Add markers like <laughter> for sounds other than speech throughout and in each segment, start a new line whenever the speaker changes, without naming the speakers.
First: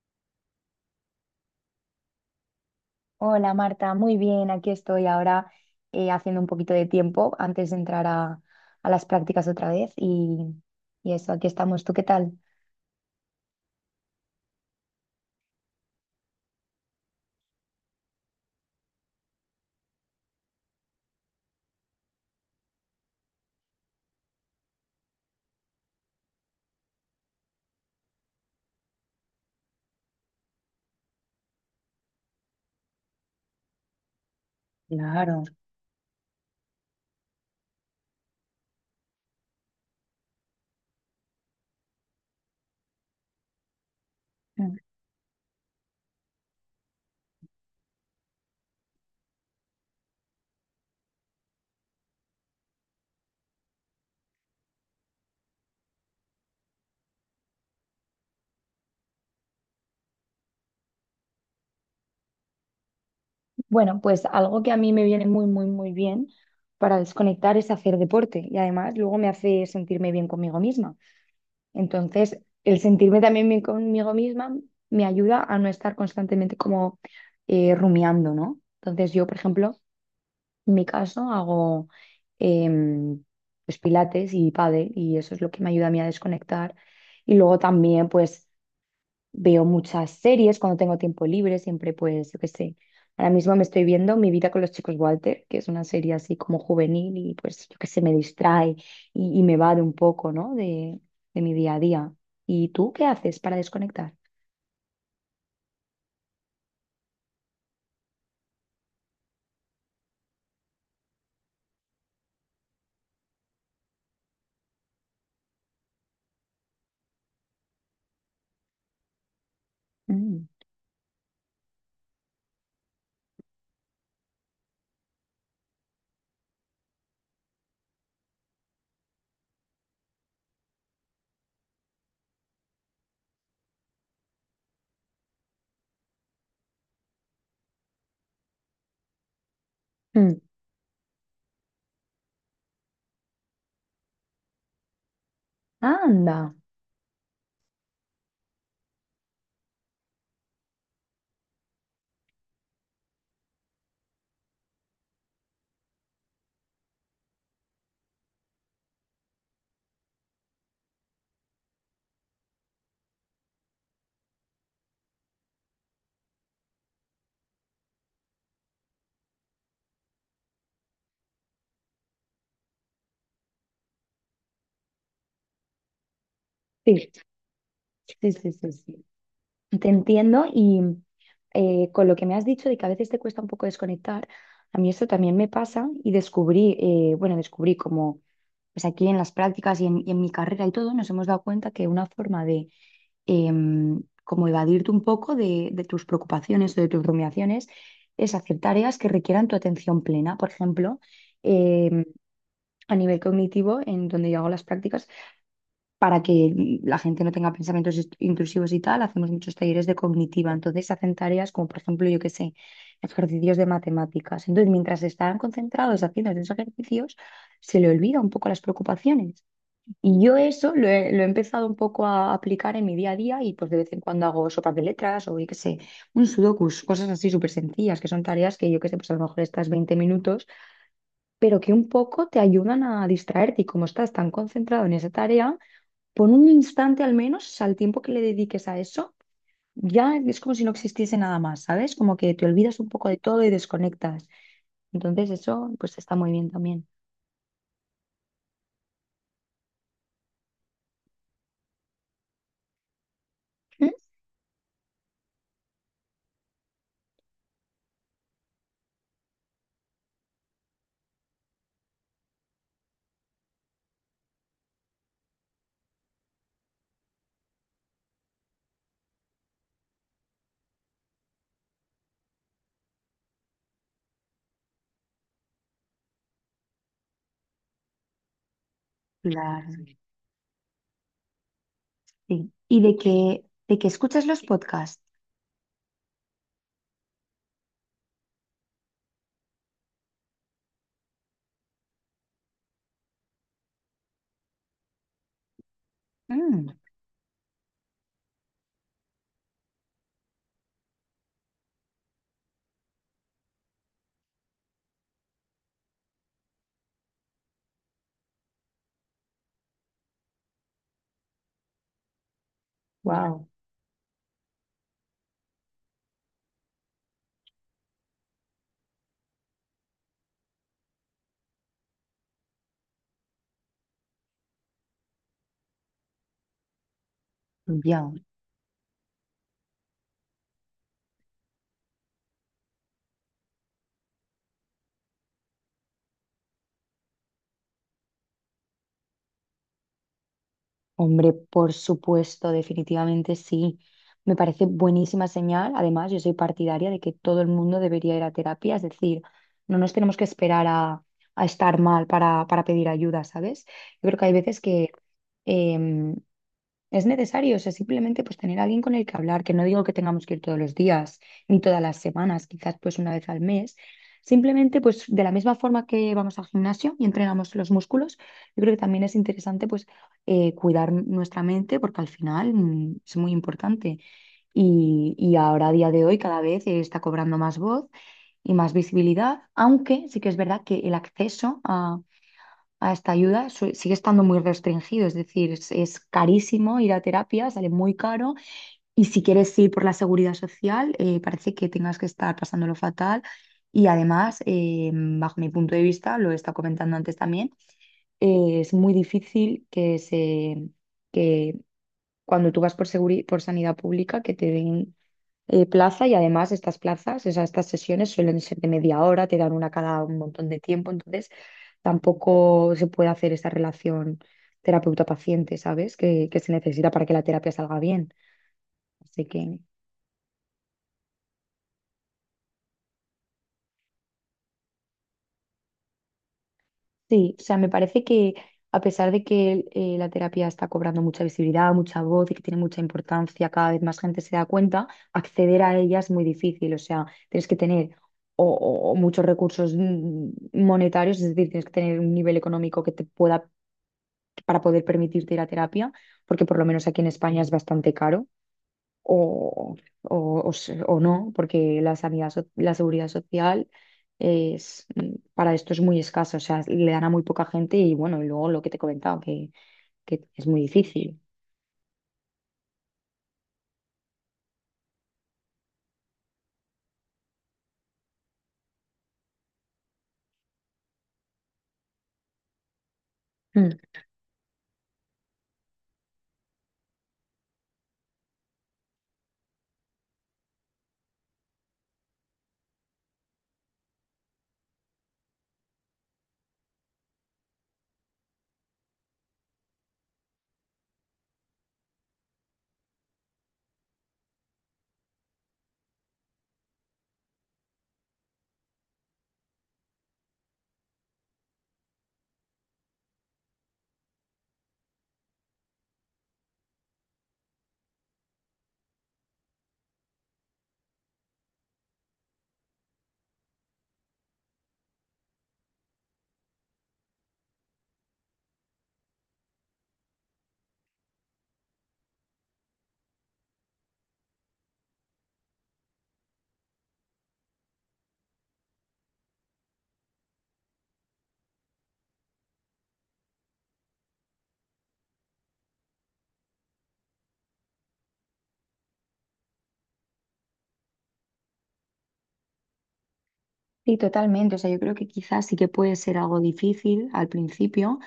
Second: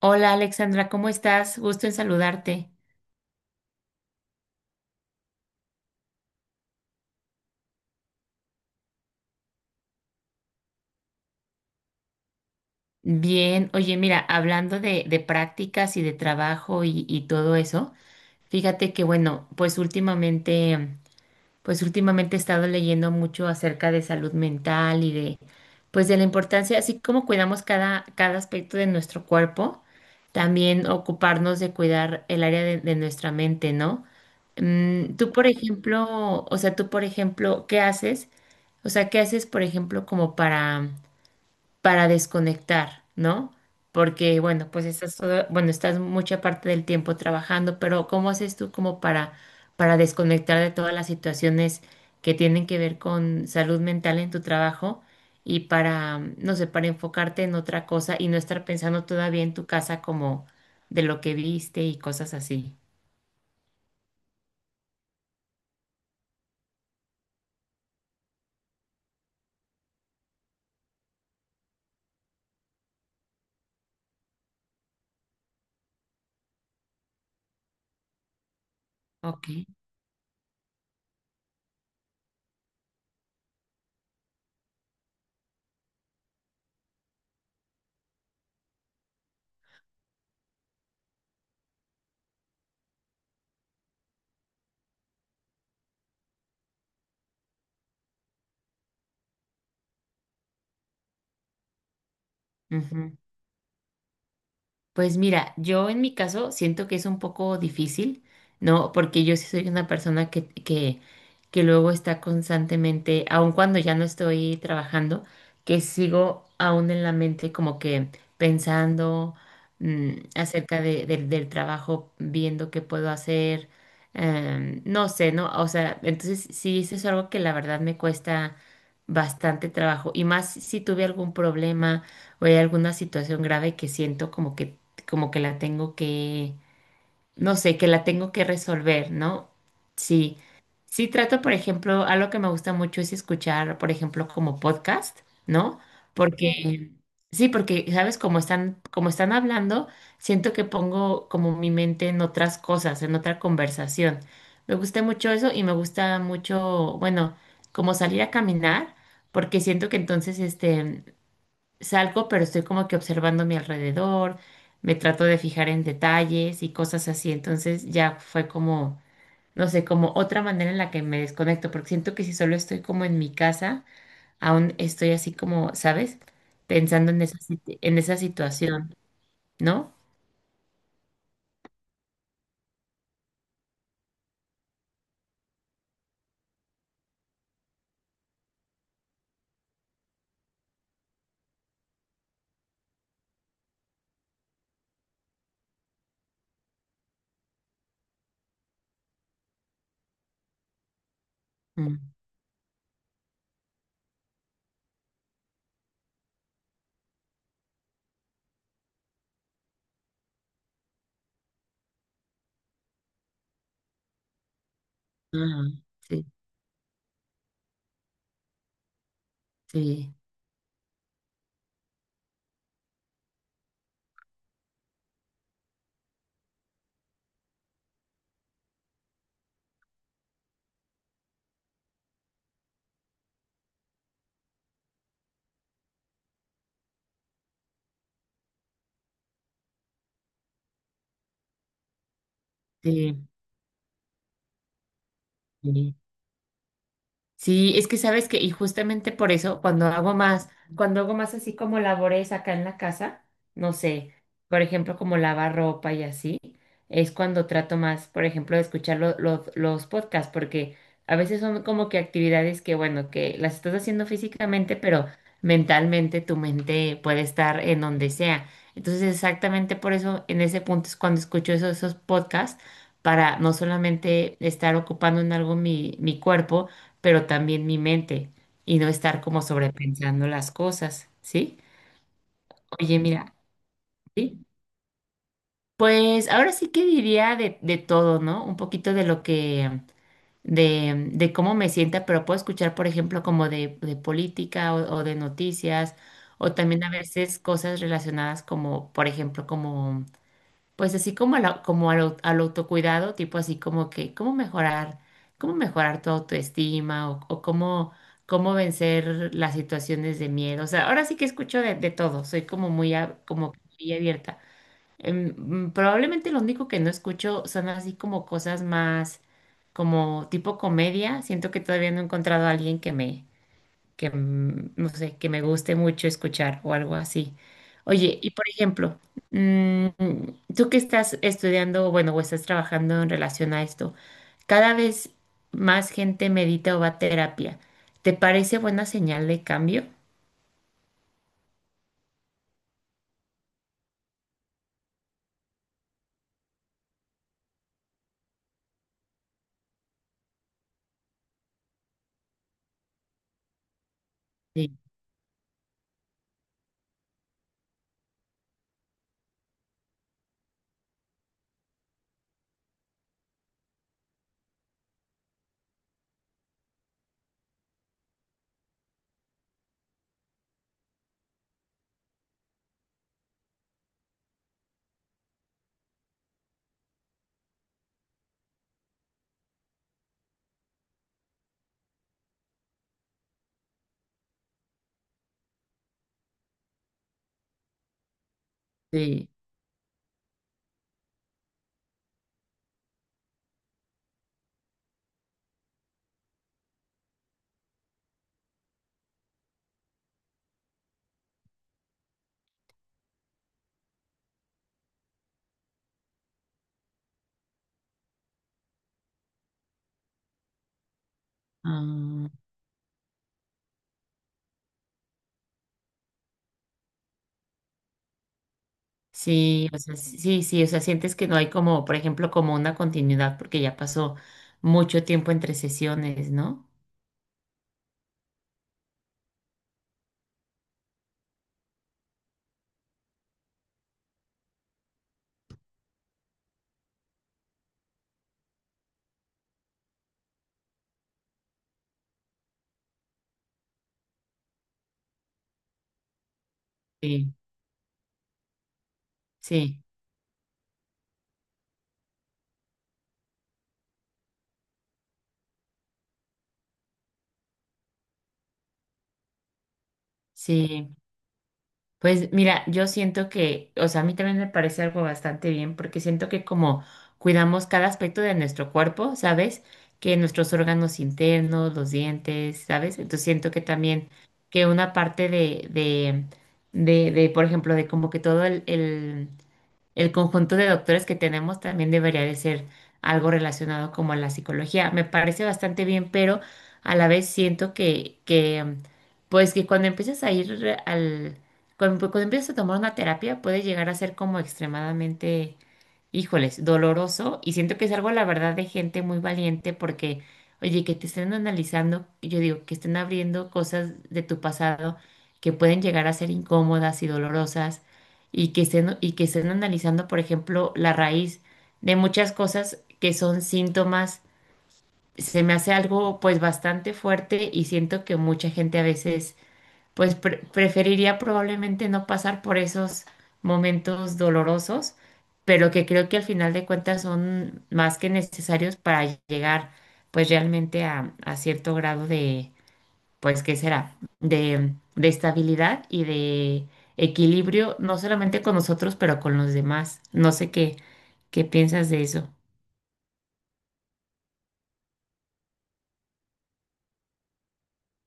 Hola Alexandra, ¿cómo estás? Gusto en saludarte.
Hola Marta, muy bien, aquí estoy ahora haciendo un poquito de tiempo antes de entrar a las prácticas otra vez y eso, aquí estamos. ¿Tú qué tal?
Bien, oye, mira, hablando de prácticas y de trabajo y todo eso, fíjate que bueno, pues últimamente he estado leyendo mucho acerca de salud mental y de pues de la importancia, así como cuidamos cada aspecto de nuestro cuerpo, también ocuparnos de cuidar el área de nuestra mente, ¿no? Tú,
Claro.
por ejemplo, o sea, tú, por ejemplo, ¿qué haces? O sea, ¿qué haces, por ejemplo, como para desconectar, ¿no? Porque, bueno,
Mm.
pues bueno, estás mucha parte del tiempo trabajando, pero ¿cómo haces tú como para desconectar de todas las situaciones que tienen que ver con salud mental en tu trabajo y para, no sé, para enfocarte en otra cosa y no estar pensando todavía en tu casa como de lo que viste y cosas así?
Bueno, pues algo que a mí me viene muy, muy, muy bien para desconectar es hacer deporte y además luego me hace sentirme bien conmigo misma. Entonces, el sentirme también bien conmigo misma me ayuda a no estar constantemente como rumiando, ¿no? Entonces, yo, por
Ok.
ejemplo, en mi caso hago em, pues pilates y pádel y eso es lo que me ayuda a mí a desconectar. Y luego también pues veo muchas series cuando tengo tiempo libre, siempre pues yo qué sé. Ahora mismo me estoy viendo Mi vida con los chicos Walter, que es una serie así como juvenil y pues yo qué sé, me distrae y me va de un poco, ¿no? De mi día a día. ¿Y tú qué haces para desconectar?
Pues mira, yo en mi caso siento que es un poco difícil, ¿no? Porque yo sí soy una persona que luego está constantemente, aun cuando ya no estoy trabajando, que sigo aún en la mente como que pensando
Mm.
acerca del del trabajo, viendo qué puedo hacer, no sé, ¿no? O sea, entonces sí, eso es algo que la verdad me cuesta bastante trabajo y más si tuve algún problema o hay alguna situación grave que siento como que la tengo que, no sé, que la tengo que resolver, ¿no? Sí,
Mm.
sí trato, por ejemplo, algo que me gusta mucho es escuchar, por ejemplo, como podcast, ¿no? Sí.
Anda.
Porque, sí, porque, ¿sabes? Como están hablando, siento que pongo como mi mente en otras cosas, en otra conversación. Me gusta mucho eso y me gusta mucho, bueno, como salir a caminar, porque siento que entonces, salgo, pero estoy como que observando mi alrededor, me trato de fijar en detalles y cosas así. Entonces ya fue como, no sé, como otra manera en la que me desconecto, porque siento que si solo estoy como en mi casa, aún estoy así como, ¿sabes?
Sí,
Pensando en en esa
sí, sí, sí,
situación,
sí. Te
¿no?
entiendo y, con lo que me has dicho de que a veces te cuesta un poco desconectar, a mí esto también me pasa y descubrí, bueno, descubrí como pues aquí en las prácticas y en mi carrera y todo, nos hemos dado cuenta que una forma de, como evadirte un poco de tus preocupaciones o de tus rumiaciones, es hacer tareas que requieran tu atención plena. Por ejemplo,
Mm,
em, a nivel cognitivo, en donde yo hago las prácticas, para que la gente no tenga pensamientos intrusivos y tal, hacemos muchos talleres de cognitiva. Entonces hacen tareas como, por ejemplo, yo qué sé, ejercicios de matemáticas. Entonces, mientras están
ajá,
concentrados
sí,
haciendo esos ejercicios, se le olvida un poco las preocupaciones.
sí,
Y yo eso lo he empezado un poco a aplicar en mi día a día y pues de vez en cuando hago sopas de letras o yo qué sé, un sudokus, cosas así súper sencillas, que son tareas que yo qué sé, pues a lo mejor estás 20 minutos, pero que un poco te ayudan a distraerte y, como estás tan concentrado en esa tarea por un instante al menos, al tiempo que le dediques a eso, ya es como si no existiese nada más, ¿sabes? Como que te olvidas un poco de
sí.
todo y desconectas. Entonces eso
sí.
pues está muy bien también.
Sí, es que sabes que, y justamente por eso, cuando hago más así como labores acá en la casa, no
¿Mm?
sé, por ejemplo, como lavar ropa y así, es cuando trato más, por ejemplo, de escuchar los podcasts, porque a veces son como que actividades que, bueno, que las estás haciendo físicamente, pero mentalmente tu mente puede estar en donde sea. Entonces, exactamente por eso, en ese punto es cuando escucho esos podcasts, para no solamente estar ocupando en algo mi cuerpo, pero también mi mente y no estar como
Claro,
sobrepensando las cosas, ¿sí?
sí. Y de
Oye, mira,
que, de que escuchas los
¿sí?
podcasts.
Pues ahora sí que diría de todo, ¿no? Un poquito de lo que, de cómo me sienta, pero puedo escuchar, por ejemplo, como de política o de noticias, o
Mm.
también a veces cosas relacionadas como, por ejemplo, como pues así como al autocuidado, tipo así como que cómo mejorar tu autoestima o cómo, cómo vencer las situaciones de miedo. O sea, ahora sí que escucho de todo, soy como muy,
Wow,
como muy abierta. Probablemente lo único que no escucho son así como cosas más como tipo comedia. Siento que todavía no he encontrado a alguien que me, que, mm, no sé, que me guste mucho escuchar o algo así.
ya.
Oye, y por ejemplo, mm, tú que estás estudiando, bueno, o estás trabajando en relación a esto, cada vez más gente medita o va a terapia. ¿Te parece buena señal de cambio?
Hombre, por supuesto, definitivamente sí. Me parece buenísima señal. Además, yo soy partidaria de que todo el mundo debería ir a terapia. Es decir, no nos tenemos que esperar a estar mal para pedir ayuda, ¿sabes? Yo creo que hay veces
Sí,
que, em, es necesario, o sea, simplemente pues tener a alguien con el que hablar, que no digo que tengamos que ir todos los días, ni todas las semanas, quizás pues una vez al mes. Simplemente pues de la misma forma que vamos al gimnasio y entrenamos los músculos, yo creo que también es interesante pues cuidar nuestra mente porque al final es muy importante. Y ahora a día de hoy cada vez está cobrando más voz y más visibilidad, aunque sí que es verdad que el acceso a esta ayuda sigue estando muy restringido. Es decir, es carísimo ir a terapia, sale muy caro, y si
sí.
quieres ir por la seguridad social, parece que tengas que estar pasándolo fatal. Y además, bajo mi punto de vista, lo he estado comentando antes también, es muy difícil que que cuando tú vas por por sanidad pública, que te den plaza. Y además estas plazas, o sea, estas sesiones suelen ser de media hora, te dan una cada un montón de tiempo. Entonces
Ah,
tampoco se puede hacer esa relación terapeuta-paciente, ¿sabes? Que se necesita para que la terapia salga bien. Así que...
sí, o sea, sí, sí, o sea, sientes que no hay como, por ejemplo, como una continuidad porque ya pasó mucho tiempo entre sesiones, ¿no?
Sí, o sea, me parece que a pesar de que, la terapia está cobrando mucha visibilidad, mucha voz y que tiene mucha importancia, cada vez más gente se da cuenta, acceder a ella es muy difícil. O sea, tienes que tener o muchos recursos, monetarios. Es decir, tienes que tener un nivel económico que te pueda, para poder permitirte ir a terapia, porque por lo menos aquí en
Sí,
España es bastante caro o,
sí,
o no, porque la sanidad, la seguridad social para esto es muy escasa, o sea, le dan a muy poca gente. Y bueno, y luego lo que te he comentado, que es muy
sí.
difícil.
Pues mira, yo siento que, o sea, a mí también me parece algo bastante bien porque siento que como cuidamos cada aspecto de nuestro cuerpo, ¿sabes? Que nuestros órganos internos, los dientes, ¿sabes? Entonces siento que
Mm.
también que una parte de, por ejemplo, de como que todo el conjunto de doctores que tenemos también debería de ser algo relacionado como a la psicología. Me parece bastante bien, pero a la vez siento que, pues que cuando, cuando empiezas a tomar una terapia, puede llegar a ser como extremadamente híjoles, doloroso y siento que es algo, la verdad, de gente muy valiente porque, oye, que te estén analizando, yo digo, que estén abriendo cosas de tu pasado que pueden llegar a ser incómodas y dolorosas y que estén analizando, por ejemplo, la raíz de muchas cosas que son síntomas, se me hace algo pues bastante fuerte y siento que mucha gente a veces pues preferiría probablemente no pasar por esos momentos dolorosos, pero que creo que al final de cuentas son más que necesarios para llegar pues realmente a cierto grado de, pues, ¿qué será? De estabilidad y de equilibrio, no solamente con nosotros, pero con los demás. No sé qué, qué piensas de eso.
Sí, totalmente. O sea, yo creo que quizás sí que puede ser algo difícil al principio,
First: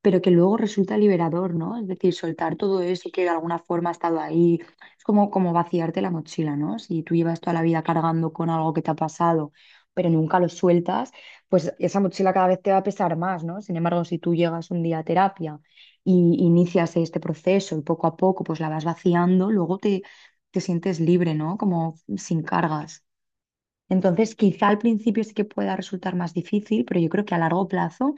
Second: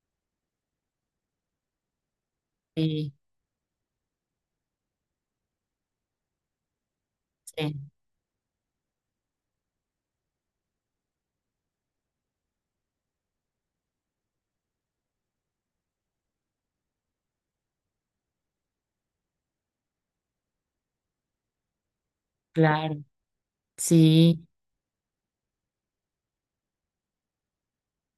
pero que luego resulta liberador, ¿no? Es decir, soltar todo eso
Sí,
que de alguna forma ha estado ahí, es como vaciarte la mochila, ¿no? Si tú llevas toda la
sí,
vida cargando con algo que te ha pasado, pero nunca lo sueltas, pues esa mochila cada vez te va a pesar más, ¿no? Sin embargo, si tú llegas un día a terapia y inicias este proceso y poco a poco pues la vas vaciando, luego te sientes libre, ¿no? Como sin cargas.
claro.
Entonces,
Sí.
quizá al principio sí que pueda resultar más difícil, pero yo creo que a largo plazo,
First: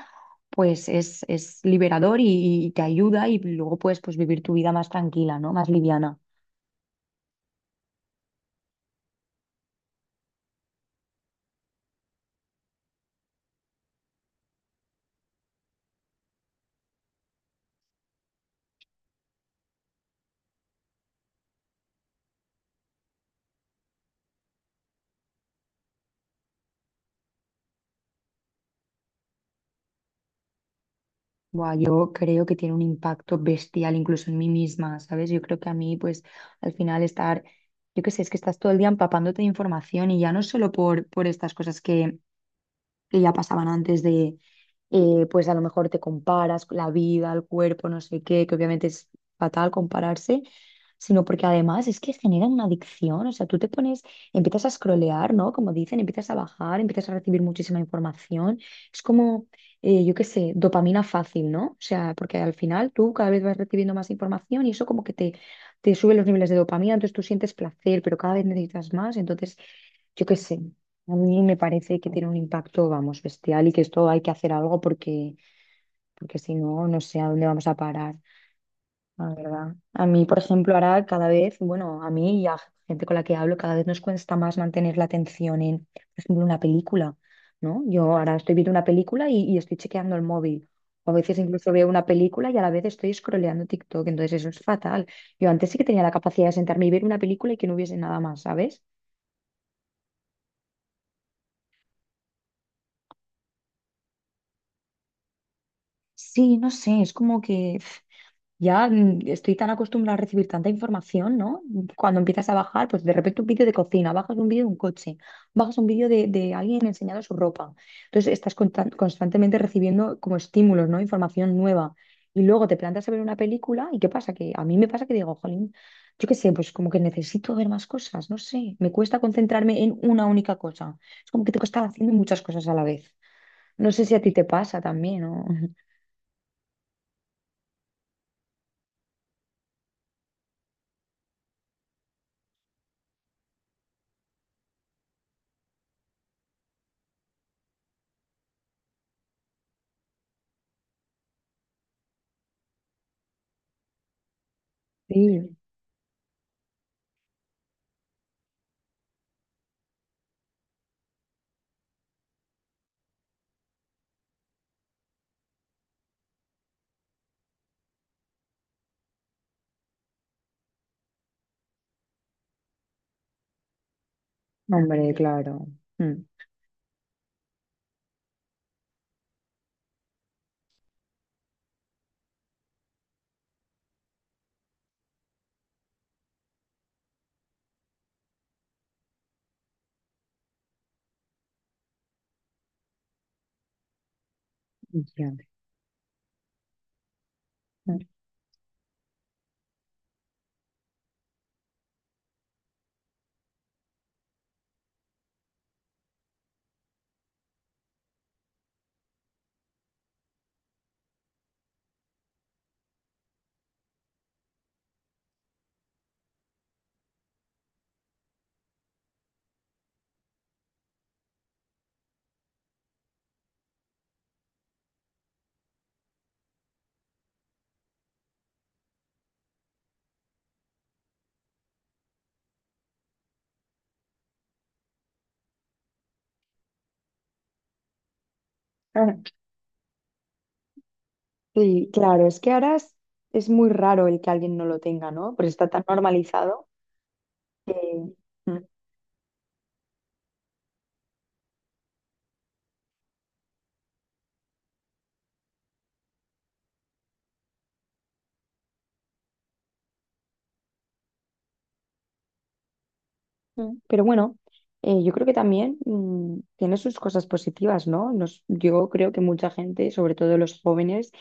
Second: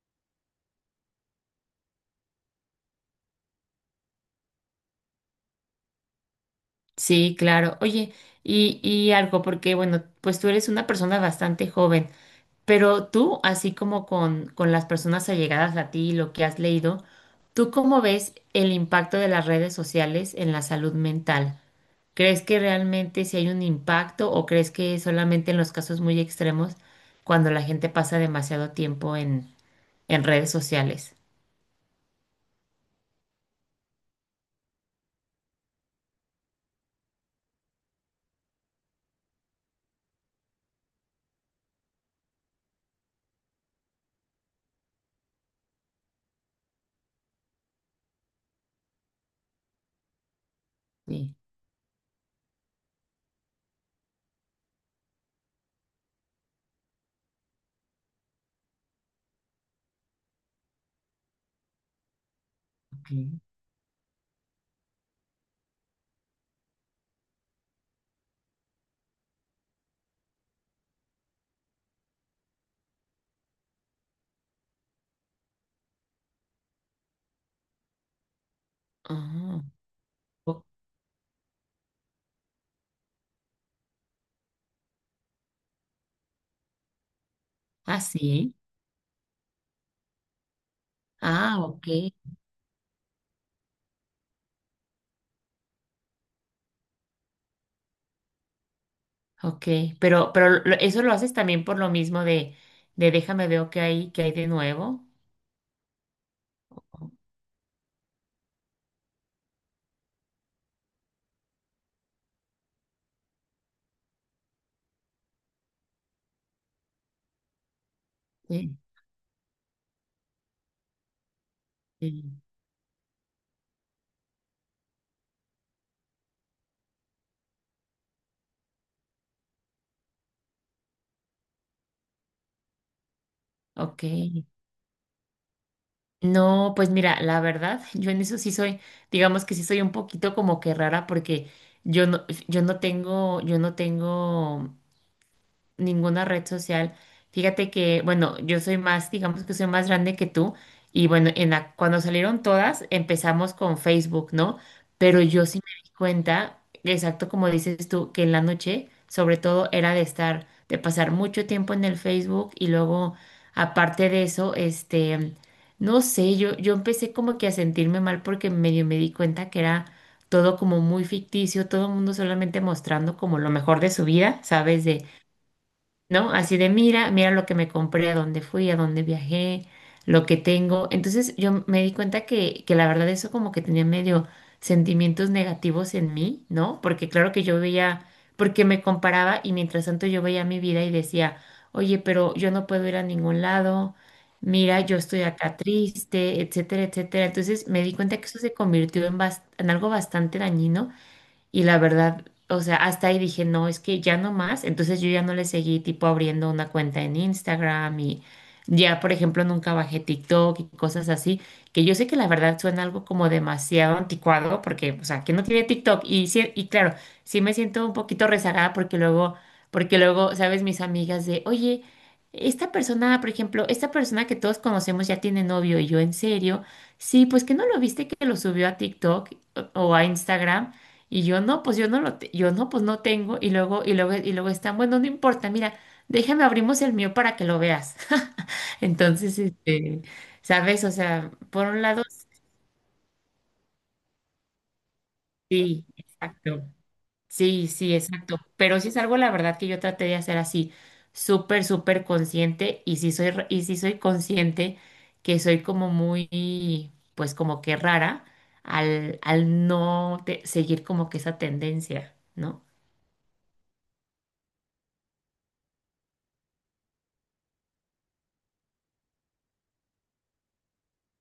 pues es liberador y te ayuda, y luego puedes pues vivir tu vida más tranquila, ¿no? Más liviana.
Sí, claro. Oye, y algo, porque bueno, pues tú eres una persona bastante joven, pero tú, así como con las personas allegadas a ti, y lo que has leído, ¿tú cómo ves el impacto de las redes sociales en la salud mental? ¿Crees que realmente si hay un impacto o crees que solamente en los casos muy extremos, cuando la gente pasa demasiado tiempo en redes sociales?
Buah, yo creo que tiene un impacto bestial incluso en mí misma, ¿sabes? Yo creo que a mí, pues al final estar, yo qué sé, es que estás todo el día empapándote de información, y ya no solo por estas cosas que ya pasaban antes de, pues a lo mejor te comparas con la vida, el cuerpo, no sé qué, que obviamente es fatal compararse, sino
Sí.
porque además es que genera una adicción. O sea, tú te pones, empiezas a scrollear, ¿no? Como dicen, empiezas a bajar, empiezas a recibir muchísima información, es como, yo qué sé, dopamina fácil, ¿no? O sea, porque al final
Ok.
tú cada vez vas recibiendo más información y eso como que te sube los niveles de dopamina, entonces tú sientes placer, pero cada vez necesitas más. Entonces yo qué sé, a mí me parece que tiene un impacto, vamos, bestial, y que esto hay que hacer algo porque, si no, no sé a dónde vamos a parar, la
Ah,
verdad. A mí, por
o-
ejemplo, ahora cada vez, bueno, a mí y a gente con la que hablo, cada vez nos cuesta más mantener la atención en, por ejemplo, una película, ¿no?
ah,
Yo ahora
sí.
estoy viendo una película y estoy chequeando el móvil. O a veces
Ah,
incluso
ok.
veo una película y a la vez estoy scrolleando TikTok, entonces eso es fatal. Yo antes sí que tenía la capacidad de sentarme y ver una película y que no hubiese nada más, ¿sabes?
Ok, pero eso lo haces también por lo mismo de déjame veo qué hay de nuevo.
Sí, no sé, es como que ya estoy tan acostumbrada a recibir tanta información, ¿no? Cuando empiezas a bajar, pues de repente un vídeo de cocina, bajas un vídeo de un coche, bajas un vídeo de alguien enseñando su ropa. Entonces estás
Sí,
constantemente recibiendo como estímulos, ¿no? Información nueva.
sí.
Y luego te plantas a ver una película y ¿qué pasa? Que a mí me pasa que digo, jolín, yo qué sé, pues como que necesito ver más cosas, no sé. Me cuesta concentrarme en una única cosa. Es como que tengo que estar haciendo muchas cosas a la vez. No
Ok.
sé si a ti te pasa también, ¿no? <laughs>
No, pues mira, la verdad, <laughs> yo en eso sí soy, digamos que sí soy un poquito como que rara porque yo no tengo ninguna red social. Fíjate que, bueno, yo soy más, digamos que soy más grande que tú. Y bueno, en la, cuando salieron todas, empezamos con Facebook, ¿no? Pero yo
Sí,
sí me di cuenta, exacto como dices tú, que en la noche, sobre todo, era de estar, de pasar mucho tiempo en el Facebook y luego, aparte de eso, no sé, yo empecé como que a sentirme mal porque medio me di cuenta que era todo como muy ficticio, todo el mundo solamente mostrando como lo mejor de su vida, ¿sabes? De
hombre, claro. Mm.
¿no? Así de, mira, mira lo que me compré, a dónde fui, a dónde viajé, lo que tengo. Entonces yo me di cuenta que la verdad eso como que tenía medio sentimientos negativos en mí, ¿no? Porque claro que yo veía, porque me comparaba y mientras tanto yo veía mi vida y decía, oye, pero yo no puedo ir a ningún lado, mira, yo estoy
Entiendo.
acá triste, etcétera, etcétera. Entonces me di cuenta que eso se convirtió en, en algo bastante dañino y la verdad, o sea, hasta ahí dije, no, es que ya no más. Entonces yo ya no le seguí tipo abriendo una cuenta en Instagram y ya, por ejemplo, nunca bajé TikTok y cosas así, que yo sé que la verdad suena algo como demasiado anticuado porque, o sea, que no tiene TikTok. Y claro, sí me siento un poquito rezagada porque luego, sabes, mis amigas de, oye, esta persona que todos conocemos ya tiene novio y yo en serio, sí, pues que no lo viste que lo subió a TikTok o a Instagram. Y yo no, pues yo no, pues no tengo. Y luego están, bueno, no importa, mira, déjame abrimos el mío para que lo veas. <laughs>
Ah,
Entonces, ¿sabes? O sea, por un
sí,
lado,
claro, es que ahora es, muy raro el que alguien no lo tenga, ¿no? Porque está tan
sí,
normalizado
exacto. Sí,
que...
sí, exacto.
Mm,
Pero sí es algo, la verdad, que yo traté de hacer así, súper, súper consciente. Y sí soy, y sí soy consciente que soy como muy, pues como que rara al no te- seguir como que esa tendencia, ¿no?
mm. Pero bueno, yo creo que también, tiene sus cosas positivas, ¿no? Yo creo que mucha gente, sobre todo los jóvenes,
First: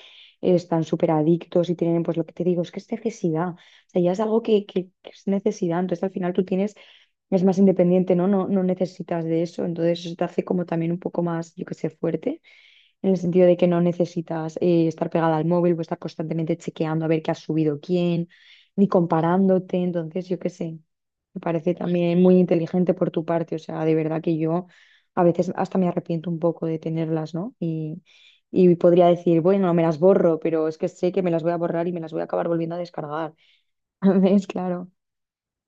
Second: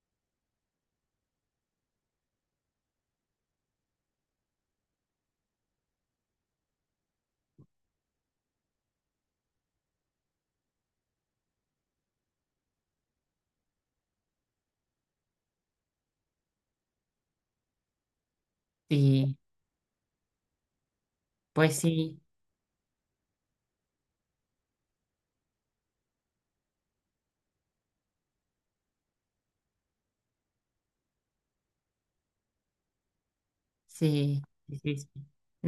están súper adictos y tienen, pues lo que te digo, es que es necesidad. O sea, ya es algo que es necesidad. Entonces al final tú tienes, es más independiente, ¿no? No, no necesitas de eso. Entonces eso te hace como también un poco más, yo qué sé, fuerte, en el sentido de que no necesitas, estar pegada al móvil o estar constantemente chequeando a ver qué ha subido quién, ni
Sí,
comparándote. Entonces, yo qué sé, me parece
pues
también
sí.
muy inteligente por tu parte. O sea, de verdad que yo a veces hasta me arrepiento un poco de tenerlas, ¿no? Y podría decir, bueno, me las borro, pero es que sé que me las voy a borrar y me las voy a acabar volviendo a descargar. <laughs>
Sí,
¿Ves?
sí,
Claro.
sí. sí.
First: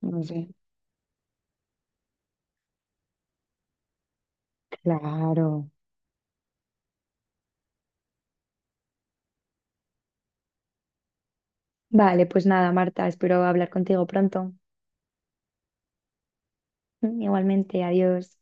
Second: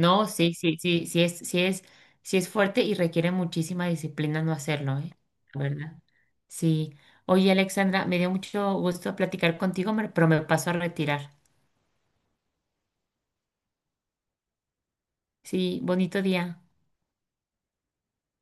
No sé.
sí, sí, sí, sí es fuerte y requiere muchísima disciplina no hacerlo, ¿eh? La
Claro.
verdad. Sí. Oye, Alexandra, me dio mucho gusto platicar contigo, pero me paso a retirar.
Vale, pues nada, Marta, espero hablar contigo pronto.
Sí, bonito día.
<laughs> Igualmente, adiós.